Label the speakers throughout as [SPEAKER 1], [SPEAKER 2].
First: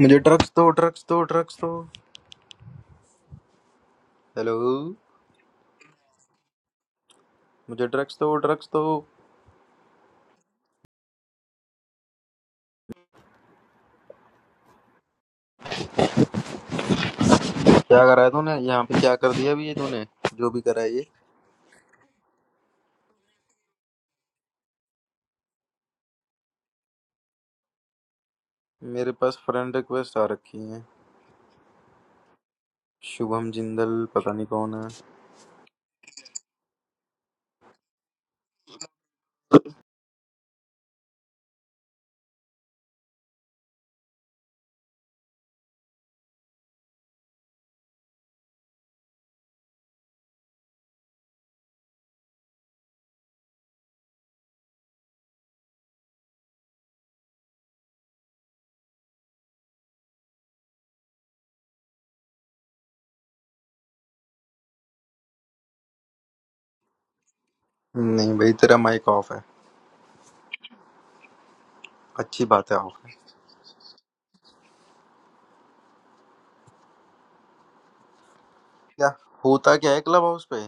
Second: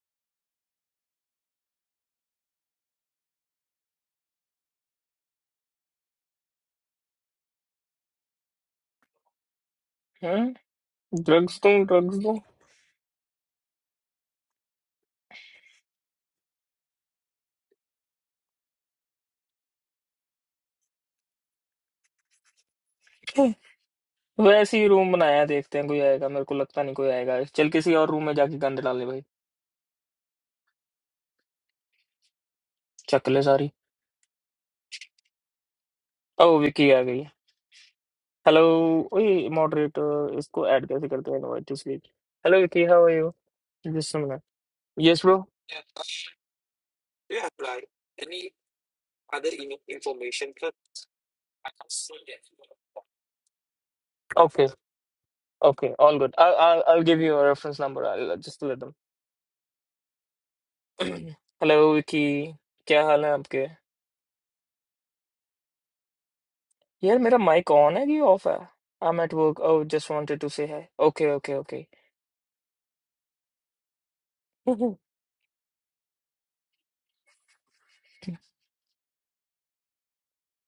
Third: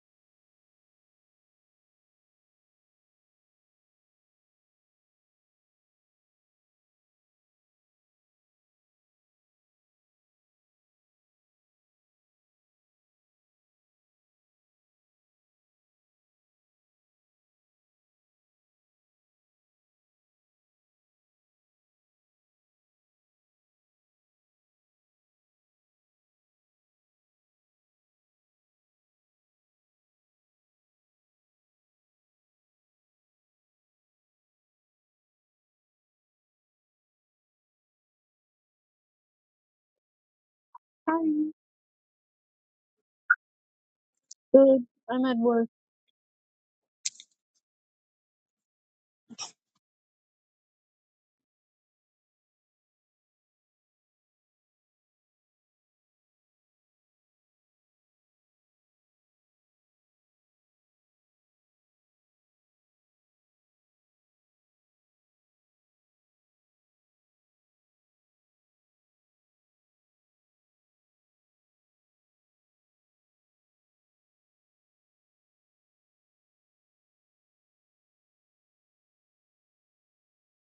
[SPEAKER 1] मुझे ड्रग्स दो ड्रग्स दो ड्रग्स दो हेलो मुझे ड्रग्स दो ड्रग्स दो
[SPEAKER 2] Hm, drugs too, drugs too.
[SPEAKER 1] क्या करा है तूने यहाँ पे क्या कर दिया भी ये तूने जो भी करा है ये
[SPEAKER 2] Okay. वैसी ही room बनाया देखते हैं कोई आएगा मेरे को लगता नहीं कोई आएगा चल किसी और room में जाके गंदे डाले
[SPEAKER 1] मेरे
[SPEAKER 2] भाई
[SPEAKER 1] पास फ्रेंड रिक्वेस्ट आ रखी है
[SPEAKER 2] चकले
[SPEAKER 1] शुभम
[SPEAKER 2] सारी
[SPEAKER 1] जिंदल पता नहीं कौन है
[SPEAKER 2] ओ विकी आ गई हेलो ओही moderator इसको add कैसे
[SPEAKER 3] Hi,
[SPEAKER 2] करते हैं notice lead hello Vicky hi हो जस्ट सुन रहा है
[SPEAKER 3] good. I'm
[SPEAKER 2] yes
[SPEAKER 3] at
[SPEAKER 2] bro
[SPEAKER 3] work.
[SPEAKER 2] okay okay all good I'll I'll I'll give you your reference number I'll just let them hello Vicky क्या हाल है आपके Here, my mic on is it
[SPEAKER 1] नहीं
[SPEAKER 2] off?
[SPEAKER 1] भाई तेरा माइक
[SPEAKER 2] I'm
[SPEAKER 1] ऑफ
[SPEAKER 2] at
[SPEAKER 1] है
[SPEAKER 2] work. I just wanted to say, okay, okay, okay.
[SPEAKER 1] अच्छी बात है ऑफ है क्या होता क्या है क्लब हाउस पे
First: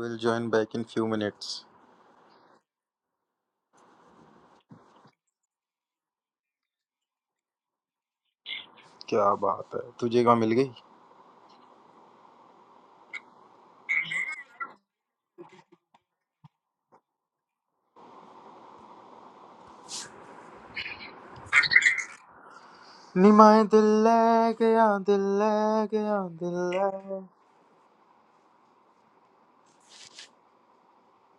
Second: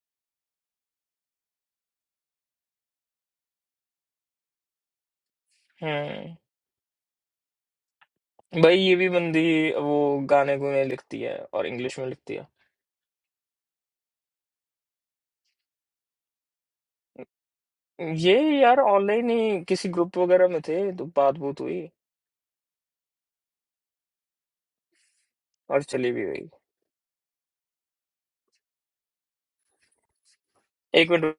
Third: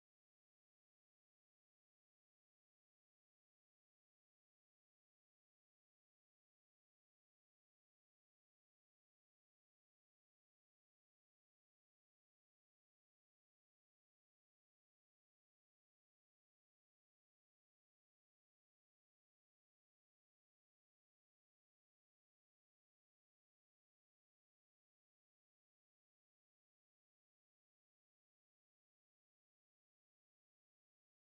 [SPEAKER 1] will join back in few minutes
[SPEAKER 2] Hmm. Boy,
[SPEAKER 1] क्या
[SPEAKER 2] this
[SPEAKER 1] बात है
[SPEAKER 2] girl
[SPEAKER 1] तुझे कहाँ मिल
[SPEAKER 2] writes
[SPEAKER 1] गई
[SPEAKER 2] songs and English too. Yeah, I was in a group online. So we talked and we
[SPEAKER 1] निमाए दिल ले गया दिल ले
[SPEAKER 2] left. One
[SPEAKER 1] गया दिल ले
[SPEAKER 2] minute.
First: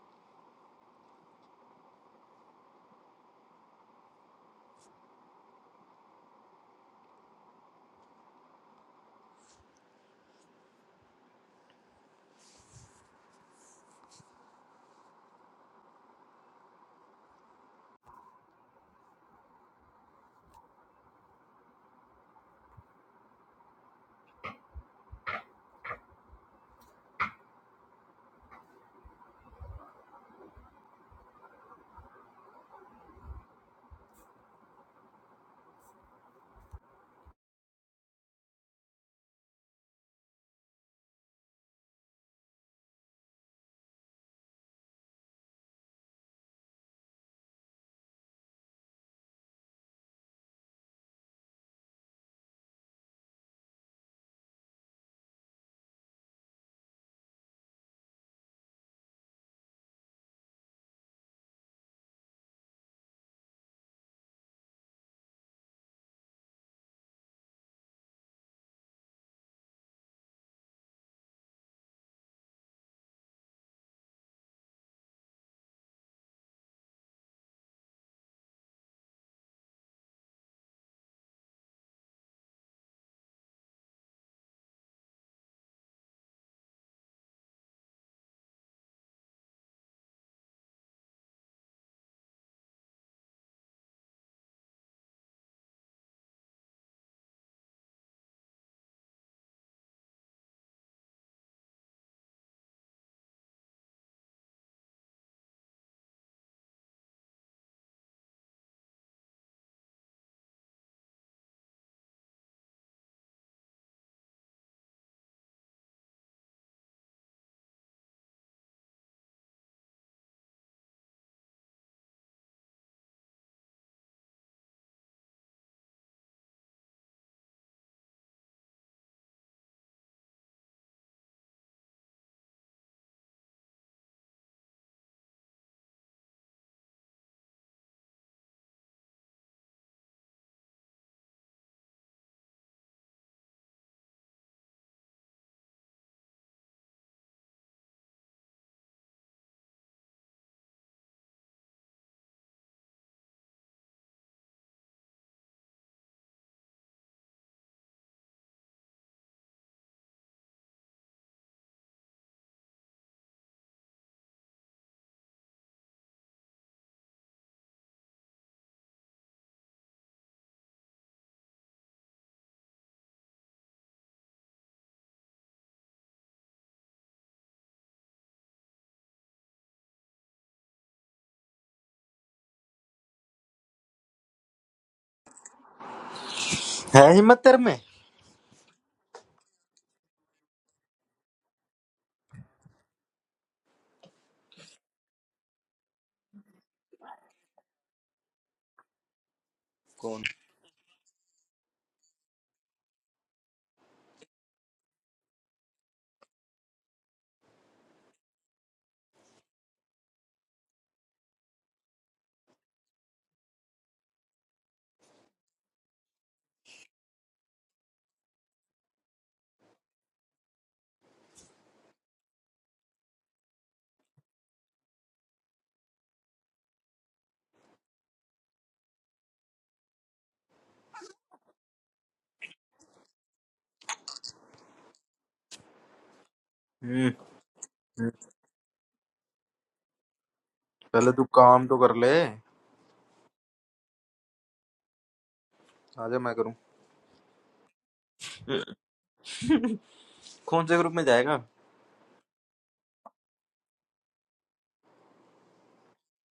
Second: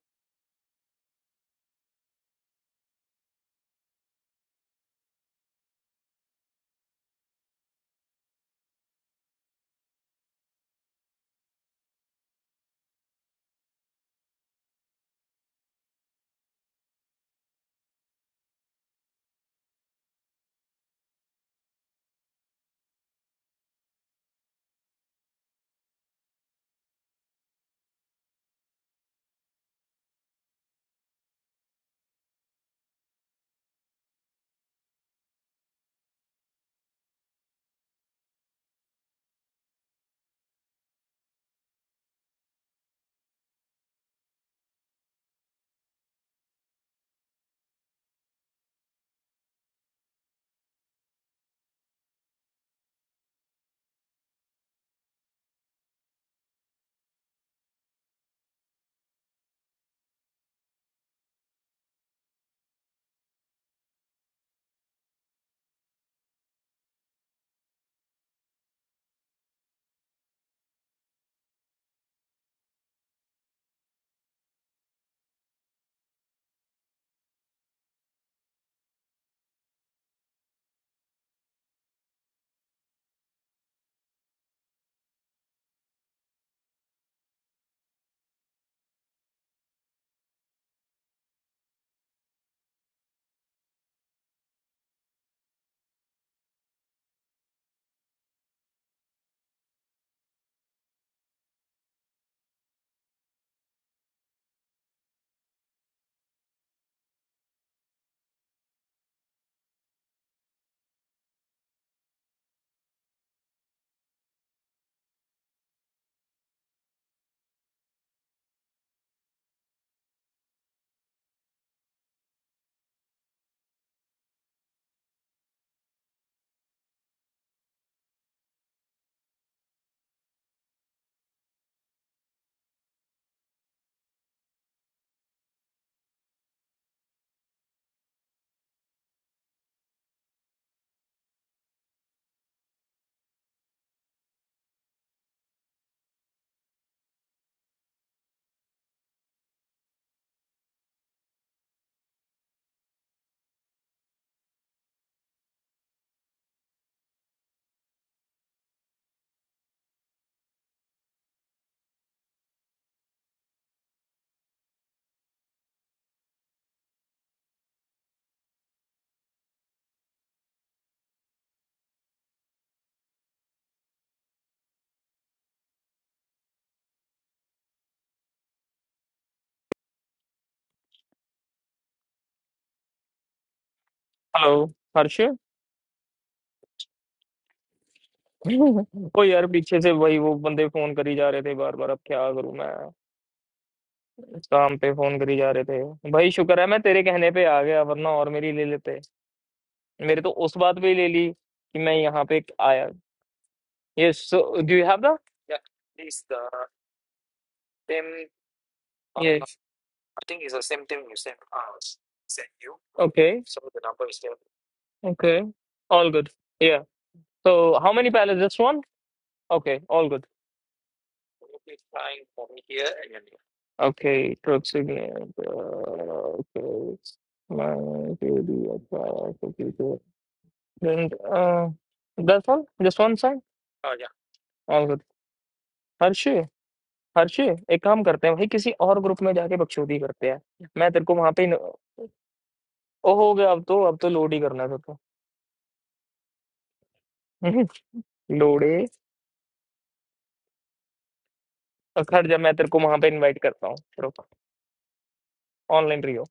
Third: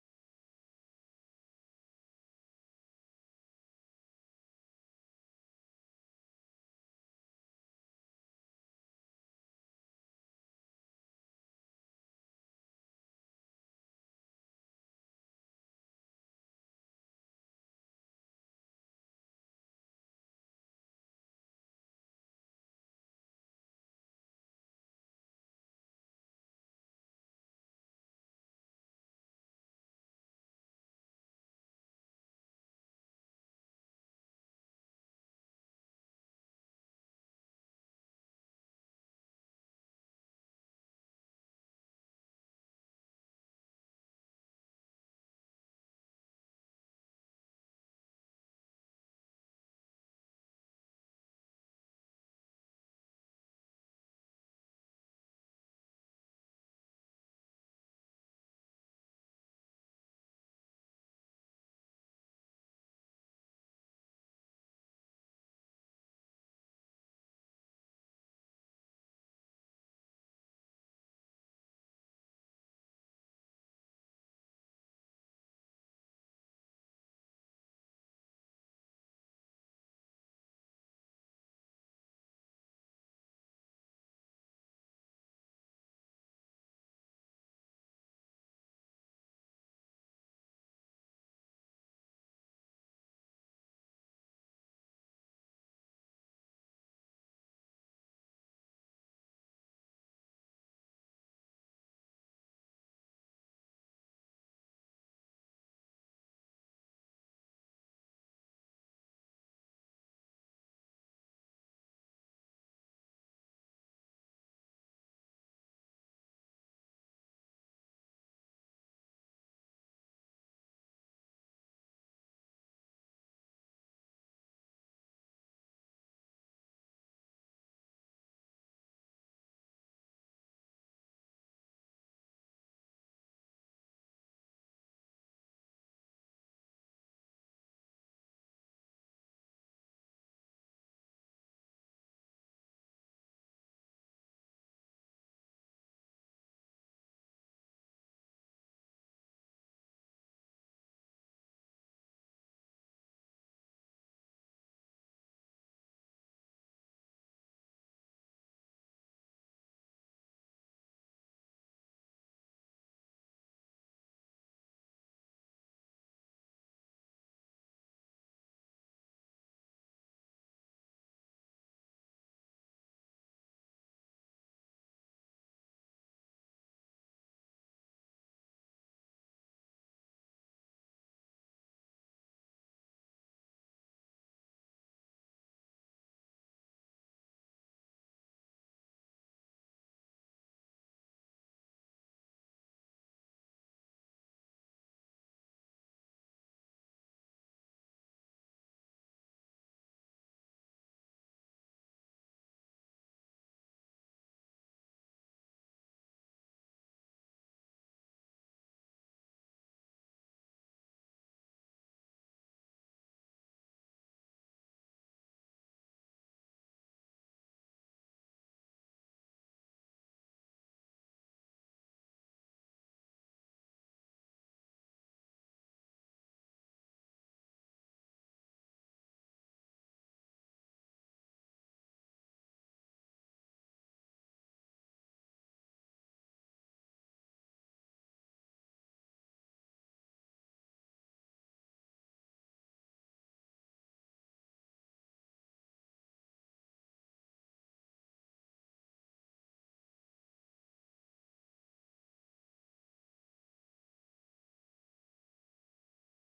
[SPEAKER 2] Hello, Harsh.
[SPEAKER 1] है हिम्मत तेरे में
[SPEAKER 2] Boy, I was on the phone with the guy from the group. I was on the phone with him again and again. What should I do? I'm on the phone with him. Thank God, I'm on your call. मेरे
[SPEAKER 1] कौन
[SPEAKER 2] तो उस बात पे ही ले ली कि मैं यहाँ पे आया yes so do you have the Yeah, it's the same. Uh, yes I think it's the same thing you sent us. Sent you. okay So the number is there. Okay, all good. Yeah. So how many pallets? Just one? Okay, all good. Probably fine from here and then here. Okay, truck signal. uh, Okay, my baby, I try, And uh, that's all. Just one sign. Oh yeah. all good Harshie,
[SPEAKER 1] हम्म
[SPEAKER 2] Harshie, ek kam karte hain. Wahi kisi aur group mein jaake baksodi karte hain. Maine
[SPEAKER 1] पहले
[SPEAKER 2] terko
[SPEAKER 1] तू
[SPEAKER 2] mahape
[SPEAKER 1] काम तो कर ले
[SPEAKER 2] oh ho gaya ab to ab to loody karna to
[SPEAKER 1] आजा मैं करूँ
[SPEAKER 2] loody.
[SPEAKER 1] कौन से ग्रुप में जाएगा
[SPEAKER 2] Aakhir jab Maine terko mahape invite karta hu. Stop. Online riyoo.